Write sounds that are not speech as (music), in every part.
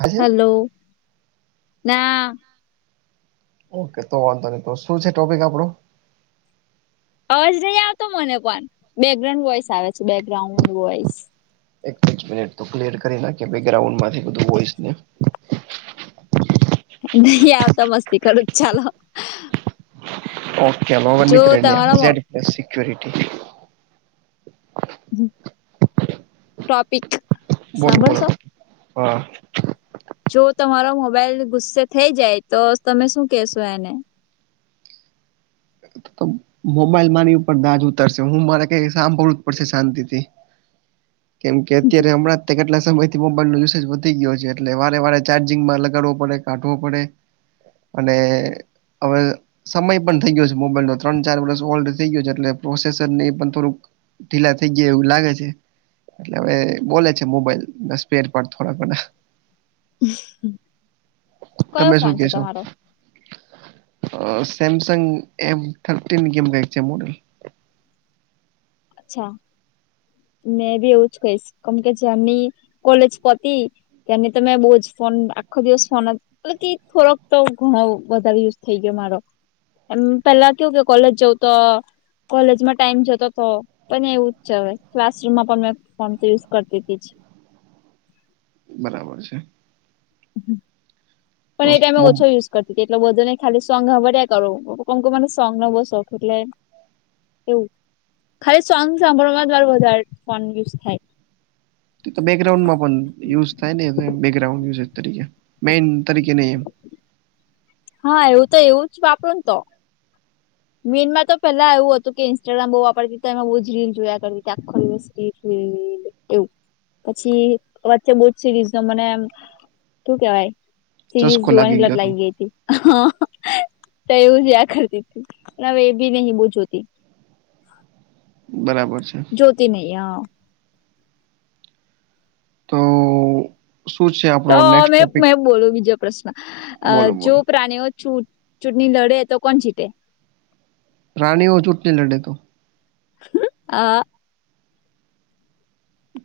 હા છે હાલો ના ઓકે તો વાંધો નહી તો શું છે ટોપિક આપડો અવાજ નહી આવતો મને પણ બેકગ્રાઉન્ડ વોઇસ આવે છે, બેકગ્રાઉન્ડ વોઇસ. એક જ મિનિટ તો ક્લિયર કરી નાખીએ બેકગ્રાઉન્ડમાંથી બધું વોઈસને નહીં આવતો મસ્તી કરું છુ ચાલો. ઓકે જો તમારો (unintelligible) (inaudible) હમ ટોપિક બોલો બોલો સાંભળશો હા, જો તમારો મોબાઈલ ગુસ્સે થઈ જાય તો તમે શું કહેશો એને? (inaudible) મોબાઈલ મારી ઉપર દાજ ઉતરશે હું મારે કઈ સાંભળવું જ પડશે શાંતિથી કેમ કે અત્યારે હમણાં તે કેટલા સમય મોબાઈલ નો યુસેજ વધી ગયો છે એટલે વારે વારે ચાર્જિંગમાં લગાડવો પડે કાઢવો પડે અને હવે સમય પણ થઈ ગયો છે મોબાઈલનો ત્રણ ચાર વરસ ઓલ્ડ થઈ ગયો છે એટલે પ્રોસેસર ને એ પણ થોડુંક ઢીલા થઈ ગયા એવું લાગે છે, એટલે હવે બોલે છે મોબાઈલ ના સ્પેરપાર્ટ થોડા બધા. કયો ફોન છે તમારો? અ સેમસંગ એમ થર્ટીન કે એમ કાંઇક છે મોડેલ. અચ્છા મેં બી એવું જ કહીશ કમ કે જ્યારની કોલેજ પતી ત્યારની તમે બહુ જ ફોન આખો દિવસ ફોન જ મતલબ કે થોડક તો ઘણો વધારે યુઝ થઈ ગયો મારો. એમ પેલા કેવું કે કોલેજ જવું તો કોલેજમાં ટાઈમ જતો હતો. પણ એવું જ છે હવે ક્લાસરૂમમાં પણ મેં ફોન તો યુઝ કરતી હતી જ. બરાબર છે. તો પણ એ ટાઈમે ઓછો મો- યુઝ (unintelligible) કરતી તી એટલો બધો નઈ ખાલી સોંગ હાંભળ્યા કરુ (unintelligible) કે મને સોંગનો બહુ શોખ એટલે એવું ખાલી સોંગ સાંભળવામાં મારે વધારે ફોન યુઝ થાય. તો બેકગ્રાઉન્ડમાં પણ યુઝ થાય ને બેકગ્રાઉન્ડ યુઝ તરીકે મેન તરીકે નહી એમ, હા એવું તો એવું જ વાપરુંન તો મેઇનમાં તો પેલા એવું હતું કે ઇન્સ્ટાગ્રામ બહુ વાપરતી તી તો એમાં બહુ જ રીલ જોયા કરતી હતી આખો દિવસ રીલ એવું પછી વચ્ચે બોઉજ સિરીઝનો મને એમ શું કેવાય સિરીઝ ચસ્કો જોવાની લત ગયો હતો લાગી ગઈ તી. હા તો એવું જોયા કરતી હતી હવે એ બી નહી બોવ જોતી. બરાબર છે. જોતી નહીં હ. તો શું છે તો આપણો નેક્સ્ટ મેં ટોપિક મેં બોલુ બીજો પ્રશ્ન બોલો જો બોલો પ્રાણીઓ ચુ-ચૂંટણી લડે તો કોણ જીતે? પ્રાણીઓ ચૂંટણી લડે તો? હા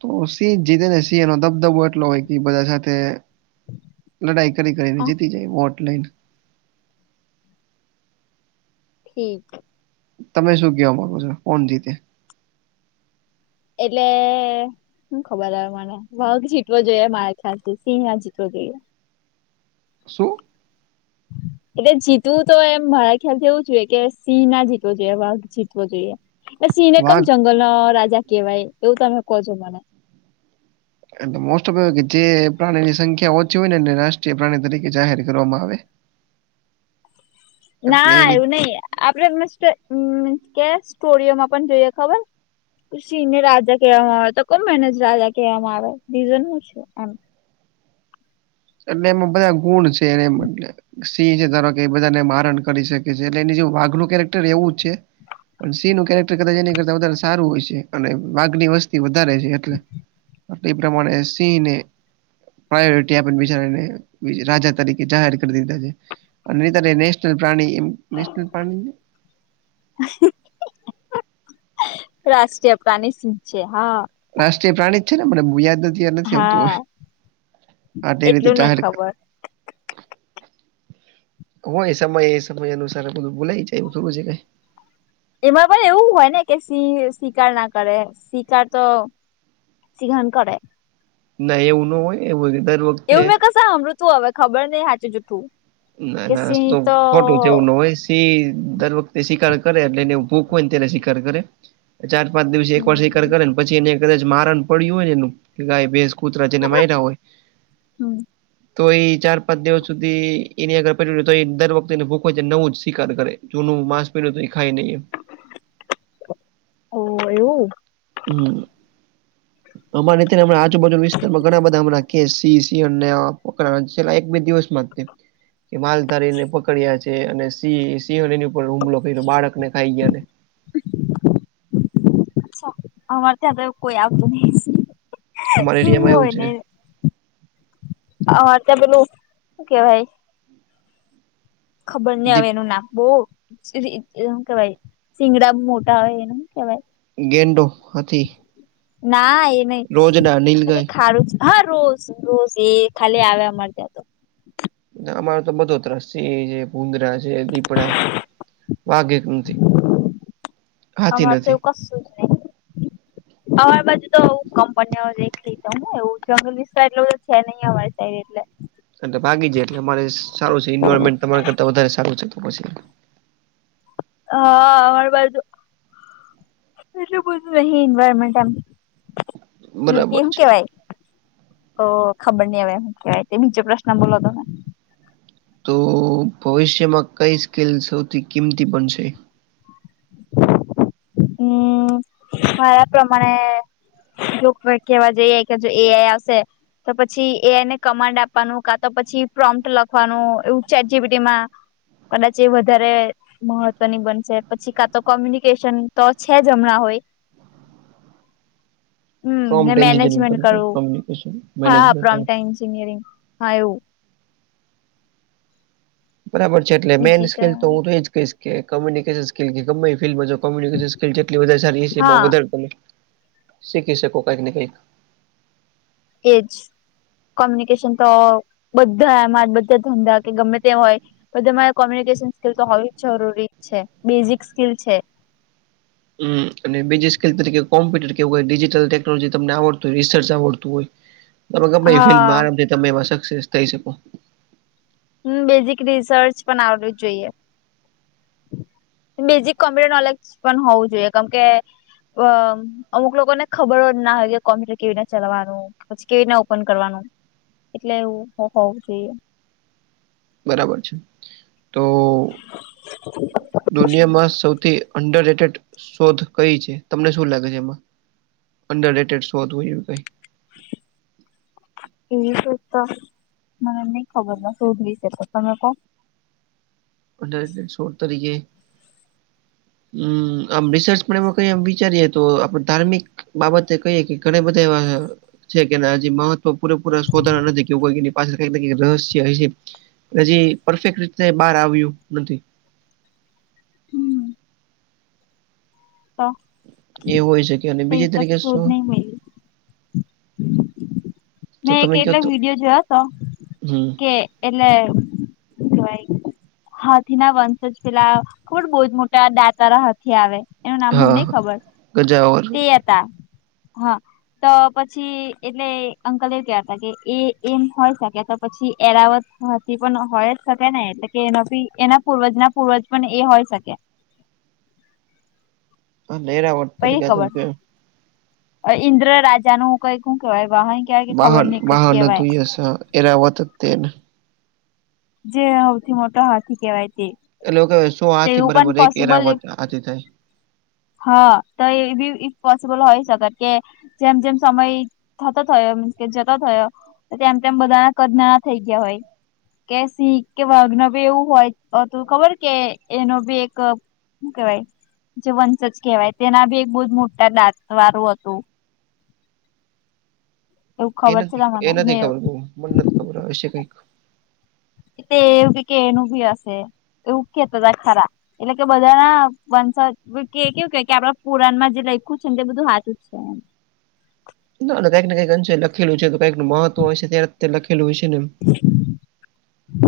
તો સિંહ જીતે ને સિંહ એનો દબદબો એટલો હોય કે બધા સાથે લડાઈ કરી કરીને જીતી જાય વોટ લઈન. ઠીક. તમે શું કેવા માંગો છો કોણ જીતે? એટલે. શું ખબર હવે મને વાધ જીતવો જોઈએ મારા ખ્યાલથી સિંહ ના જીતવો જોઈએ. શું? (inaudible) એટલે જીતવું તો એમ મારા ખ્યાલથી એવું જોઈએ કે સિંહ ના જીતવો જોઈએ વાઘ જીતવો જોઈએ. સિંહને કકમ વાઘ જંગલ નો રાજા કેહેવાય એવું તમે કહો છો મને એટલે મોસ્ટ ઓફ કે જે પ્રાણીની સંખ્યા ઓછી હોય ને એ રાષ્ટ્રીય પ્રાણી તરીકે જાહેર કરવામાં આવે (inaudible) એટલે એ ના રીત એવું નઈ આપડે કે સ્ટોરીમાં પણ જોઈએ ખબર. સિંહને રાજા કહેવામાં આવે તો કેમ એને જ રાજા કહેવામાં આવે રીઝન શું છે એમ એટલે એમાં બધા ગુણ છે એને એમ એટલે સિંહ છે ધારો કે એ બધાને મારણ કરી શકે છે એટલે એની જે વાઘલું કેરેક્ટર એવું જ છે. પણ સી નું કેરેક્ટર કરતા જે કરતા વધારે સારું હોય છે અને વાઘની વસ્તી વધારે છે એટલે એ પ્રમાણે સિંહ ને પ્રાયોરિટી આપે રાજા તરીકે જાહેર કરી દીધા છે અને નેશનલ પ્રાણી એ નેશનલ પ્રાણી છે. રાષ્ટ્રીય પ્રાણી સિંહ છે હા રાષ્ટ્રીય પ્રાણી જ છે ને બોવ યાદ નથી નથી આવતું હા હવે આ રીતે એટલું નઈ જાહેર કર ખબર હોય સમય સમય અનુસાર બધું ભુલાય જાય એવું થોડું છે કઈ. એમાં પણ એવું હોય ને કે શિકાર ના કરે શિકાર તો સિંહણ કરે ના એવું ન હોય એવું દર વખતે. એવું મેં કશે સાંભળયુ તુ હવે ખબર નય હાચુ જુઠું. ના કે ના સિંહ તો ખોટું છે એવું નો હોય. દર વખતે શિકાર કરે એટલે એને ભૂખ હોય ને તેને શિકાર કરે. ચાર પાંચ દિવસે એક વાર શિકાર હમ કરે ને પછી એને કદાચ મારણ પડ્યું હોય ને એનુ ગાય ભેંસ. કૂતરા જેને માર્યા ના હોય હમ તો એ ચાર પાંચ દિવસ સુધી. એની આગર પેર તો એ દર વખતે એને ભૂખ લાગે નવું જ શિકાર કરે જૂનું માંસ પડર્યું તો એ ખાય નહીં. ઓ એવું. હમ. અમારે હમણા આજુબાજુના વિસ્તારમાં ઘણા બધા હમણા કે સિંહ સિંહણ છેલ્લા એક બે દિવસ મા જ તે. કે માલધારીને પકડ્યા છે અને સિંહણે એમની ઉપર હુમલો કર્યો બાળકને ખાઈ ગયાને. અમારે ત્યાં કોઈ આવતું નહિં. અમારા સિંહ એરિયામાં એવું છે હોયને અમારે તો પેલું શું કેવાય. ખબર નઈ હવે દીપ એનું નામ બોવ શું કેવાય સીંગડા મોટા હોય એને શું કેવાય? ગેંડો, હાથી, ના એ રોજડા નહી નીલગાય કાંઈક સારુ છે. હા રોઝ રોઝ એ ખાલી આવે અમારે ત્યાં તો અમારો તો બધો ત્રાસ સિંહ છે. ભુંદડા છે દીપડા વાઘ એક નથી હાથી નથી. બું (unintelligible) (inaudible) અર બાજુ તો કંપનીઓ દેખ ત એવ જંગલ વિસ્ાર એટલો બ છે નહી અરી સાઈડ એટલે (unintelligible) અને ભાગી જાય એટલે અમારે સારું છે ઈન્વાયરમેન્ટ તમારા કરતા વધારે સારું છે તો પછી. હા અમારી બાજુ. એટલું બધું નહિ એન્વાયરમેન્ટ આમ એલે કે બરાબર એમ છે કેવાય. તો ખબર નહી હવે એમું કહેવાય બીજો પ્રશ્ન બોલો તમે. તો ભવિષ્યમાં કઈ સ્કીલ સૌથી કિંમતી પણ છે? હમ મારા પ્રમાણે. જો કેવા જઈએ કે જો એઆઈ હશે. તો પછી એઆઈ ને કમાન્ડ આપવાનું કા તો પછી પ્રોમપ્ટ લખવાનું એવું ચેટજીપીટીમાં. કદાચ એ વધારે મહત્વની બનશે પછી કા તો કોમ્યુનિકેશન. તો છે જ હમણાં હોય. હમ ને પ્રોમ્પ્ટ એન્જિનિયરિંગ મેનેજમેન્ટ કરવું કમ્યુનિકેશન હા મેનેજમેન્ટ પ્રોમપ્ટ એન્જનિયરિંગ હા એવું. બરાબર છે એટલે મેન સ્કીલ તો હું તો એ જ કહીશ કે કોમ્યુનિકેશન સ્કીલ કે ગમે એ ફિલ્ડમાં જાવ. કોમિક સ્કીલ જેટલી વધારે સારી એમાં હા વધારે તમે શીખી શકો કંઈક ને કંઈક એજ. કોમ્યુનિકેશન તો બધા માં બધા ધંધા કે ગમે તે હોય. તો તમારે કોમ્યુનિકેશન સ્કીલ તો હોવી જ જરૂરી છે બેઝિક સ્કીલ છે. હમ અને બીજી સ્કિલ તરીકે કોમ્પ્યુટર કે એવુ કાંઈક ડિજિટલ ટેકનોલોજી તમને આવડું હોય રિસર્ચ આવડતું હોય. તમે ગમે હા ફિલ્ડમાં આ. રામથી તમે એમાં સક્સેસ થઈ શકો હમ બેઝિક રિસર્ચ પણ આવડું જોઈએ. (inaudible) બેઝિક કોમપ્યુટર નોલેજ પણ હોવું જોઈએ કેમ કે. અમુક લોકોને ખબર જ ના હોય કે કોમ્પ્યુટર કેવી રીતે ચલાવાનું પછી કેવી રીતના ઓપન કરવાનું. એટલે એવું હોવું જોઈએ. બરાબર છે. તો દુનિયામાં સૌથી અંડર રેટેડ. શોધ કઈ છે તમને શું લાગે છે એમાં? અંડર ડેટેડ શોધ હોય એવું કઈ. એવી શોધ તો મને નહી ખબર નય શું જોઈ શકો તમે કો. અંડર રેટેડ શોધ તરીકે. હમ આમ રિસર્ચ પણ એમાં કઈ વિચારીએ તો આપડે ધાર્મિક. બાબતે કહીએ કે ઘણા બધા એવા. છે કે હજી મહત્વ પૂરેપૂરા શોધાના નથી કેવું કોઈ એની પાછળ કંઈક ને કંઈક રહસ્ય હસે. હજી પરફેક્ટ રીતે બહાર આવ્યું નથી. હમ એ હોય શકે અને એ બીજી તો કસી તરીકે શોધ શું નહી. તો મેં એક તમે કયો એટલો તો વિડીયો જોયો હતો હમ્મ, કે. એટલે શું કેવાય. હાથી ના વંશજ પેલા ખબર છે બહુ જ મોટા દાંતવાળા હાથી આવે. એનું નામ મને હા, નહી હા. ખબર ગજાવર તે હતા હા. તો પછી એટલે અંકલ એમ કેતા હતા કે એ એમ હોય શકે તો. પછી એરાવત હાથી પણ હોય જ શકે ને એટલે કે એના એના પૂર્વજ ના પૂર્વજ પણ એ હોય શકે. હ લેરાવટ પઈ તરીકા તમ ખબર કે (unintelligible) ઈન્દ્ર રાજા નું કંઈક વાહન. કેવાય કે ખબર વાહન નઈ કઈક વાહન કેવાય હતું યસ એરાવત જ તે જે સૌથી મોટો હાથી કહેવાય તે. એટલે શું કહેવાય સો તો હાથી એવું પણ બરાબર એક પોસિબલ એરાવત હાથી થાય. હા તો એ બી ઇ પોસિબલ હોય શકે કે જેમ જેમ સમય થતો થયો કે જતો થયો તેમ તેમ બધાના કદ નાના થઈ ગયા હોય કે સીંહ કે વાધ ના ભી એવું હોય તો ખબર કે એનો ભી એક શું કેવાય જે વંશજ કહેવાય તેના બી એક બહુ જ મોટા દાંત વારું હતું. એવું એ ખબર છે નથી એ તમને મે નથી ખબર મને નથી ખબર હશે કંઈ. તે એવું કે એનુ ભી હશે એવું કેતા તા ખરા એટલે કે બધા ના વંશ કે કેવું કે કે આપડા પુરાણમાં જે લખું છે ને તે બધું હાચુ અા (inaudible) ના કંઈક ને કંઈક અંશે લખેલું છે તો કંઈક એનુ મહત્વ હશે ત્યારે લખેલું હશે ને એમ.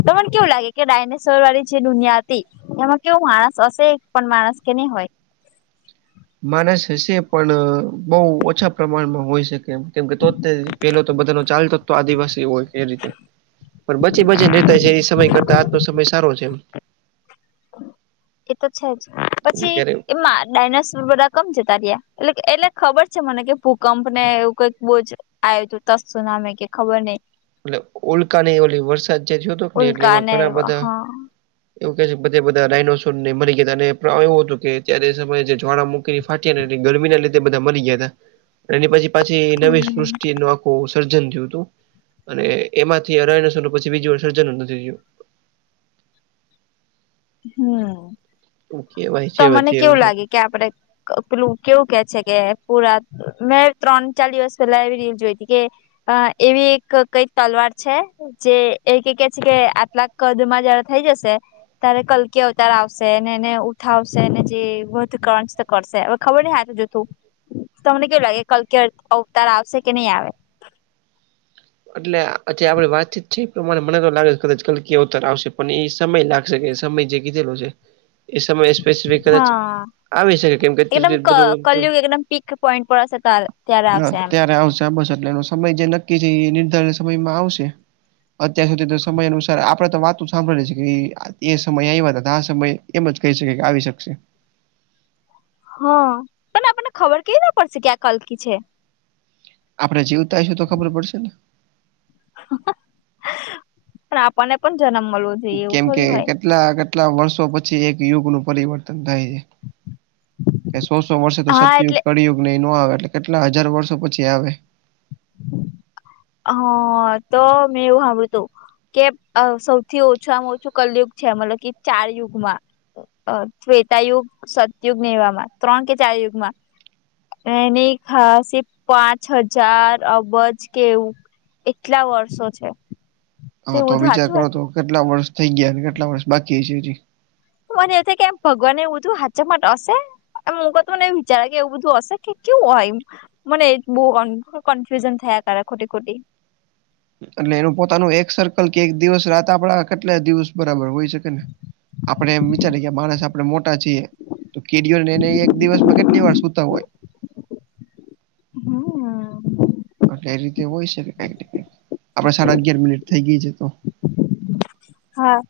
તમને કેવું લાગે કે ડાયનેસોર વાળી જે દુનિયા હતી એમાં કેવું માણસ હશે એકપણ માણસ કે નહીં હોય? માણસ હશે પણ બઉ ઓછા પ્રમાણમાં હોય શકે એમ કેમ કે તો પેલો તો બધા નો ચાલતો તો આદિવાસી હોય એ રીતે પણ બચી બચીને રેતા હશે એ સમય કરતા આજનો સમય સારો છે એમ એ તો છે જ પછી ત્યારે એમાં ડાયનાસોર બધા કબ જતા રહ્યા એટલે એટલે ખબર છે મને કે ભૂકંપ ને એવું કંઈક બોજ આયો તો ત્સુનામી કે ખબર નઈ. એટલે ઉલ્કાની એ ઓલી વરસાદ જે થયો હતો કે ને એટલે ઉલ્કા એમાં ઘણા એવા. બધા હા એવું કે છે બધે બધા ડાયનોસોર ને મરી ગયા અને એવું ફલાવો એવો હતો કે અત્યારે સમય જે જ્વાળામુખ કઈ ફાટી એની ગરમી ના લીધે બધા મરી ગયા હતા. એની પછી પાછી નવી સૃષ્ટિ નુ આખું સર્જન થિવ તું. અને એમાંથી ડાયનાસોર નુ પછી બીજી વાર સર્જન નથી થયું હમ, થયું એવું કેવાય છે તમને વચ્ચે એવું કેવું સર લાગે કે આપડે ક પેલું કેવું કે છે કે પુરા મેં ત્રણ- ચાર દિવસ પેલ્લા એવી રીલ જોઈ તી કે અ એવી એક કઈ તલવાર છે. જે એ કે કે છે કે, આટલા કદમાં જ્યારે થઈ જશે ત્યારે કલ્કિ અવતાર આવશે ને એને ઉઠાવશે ને, જે વધ કણંચ કરશે. ખબર નઈ, હાચું જૂથું. તમને કેવું લાગે? કલ્કિ અર અવતાર આવશે કે નઈ આવે? એટલે, આ જે આપડે વાતચીત છે એ પ્રમાણે મને તો લાગે છે કદાચ કલ્કિ અવતાર આવશે પણ, એ સમય લાગ શે કે સમય જે કીધેલો છે, એ સમયે સ્પેસફિક કદાચ હા આવી શકે કેમ કે, એકદમ ત્યાર ક બધું, કલયુગ એકદમ પીક પોઈન્ટ પર હશે ત્યારે આવશે એમ અત્યારે આવશે. બસ, એટલે એનો સમય જે નક્કી છે એ નિર્ધારિત સમયમાં આવશે. અત્યાર સુધી તો સમય અનુસાર આપડે તો વાતું સાંભળી એ છે કે ઈ આ એ સમયે આયવા અતા, ત આ સમયે એમ જ કહી શકે કે આવી શકશે. હ, પણ આપણને ખબર કેવી રીત ના પડશે કે આ કલ્કિ છે? આપડે જીવતા હશું તો ખબર પડશે ને? હ, પણ આપણને પણ જન્મ મલવો કેમ કે કેટલાં-કેટલાં વર્ષો પછી એક યુગનું પરિવર્તન થાય છે. કે સો-સો વર્ષે તો હા સતયુગ, એટલે કળિયુગ ને એ નો આવે, એટલે કેટલાં હજાર વર્ષો પછી આવે. હ, તો મેં એવું હાભળ્યું હતું. કે અ સૌથી ઓછામાં ઓછું કલયુગ છે મતલબ કે ચાર યુગમાં અ-અ ત્રેતાયુગ, સતયુગ ને એવામાં ત્રણ કે ચાર યુગમાં એની ખાસી પાંચ હજાર અબજ કેવુંક, એટલા વર્ષો છે. તે હ, તો એવું બધું વિચાર સાચું કરો હોય તો, કેટલા વર્ષ થઇ ગીયા ને, કેટલા વર્ષ બાકી છે હજી. મને એવું થાય કે, એમ ભગવાનને એવું બધું હાચા માટે અશે. અમુકો તો નઈ વિચારે કે, એવું બધું અશે કે કેવું હોય એમ. મને એ જ બો અનકનફ્યુજન થાયા કરે, ખોટી-ખોટી. એટલે એનું પોતાનું એક સર્કલ કે, એક દિવસ-રાત આપડા કેટલા દિવસ બરાબર હોય? છે કે ને, આપડે એમ વિચારીએ, માણસ આપ પણે મોટા છીએ તો, કીડીઓ ને, એ એક દિવસમાં કેટલી વાર સૂતા હોય? હમ. એટલે એ રીતે હોય શકે, કંઈક ને કંઈક, આપડે સાડા અગિયાર મિનિટ થઈ ગઈ છે તો. હા.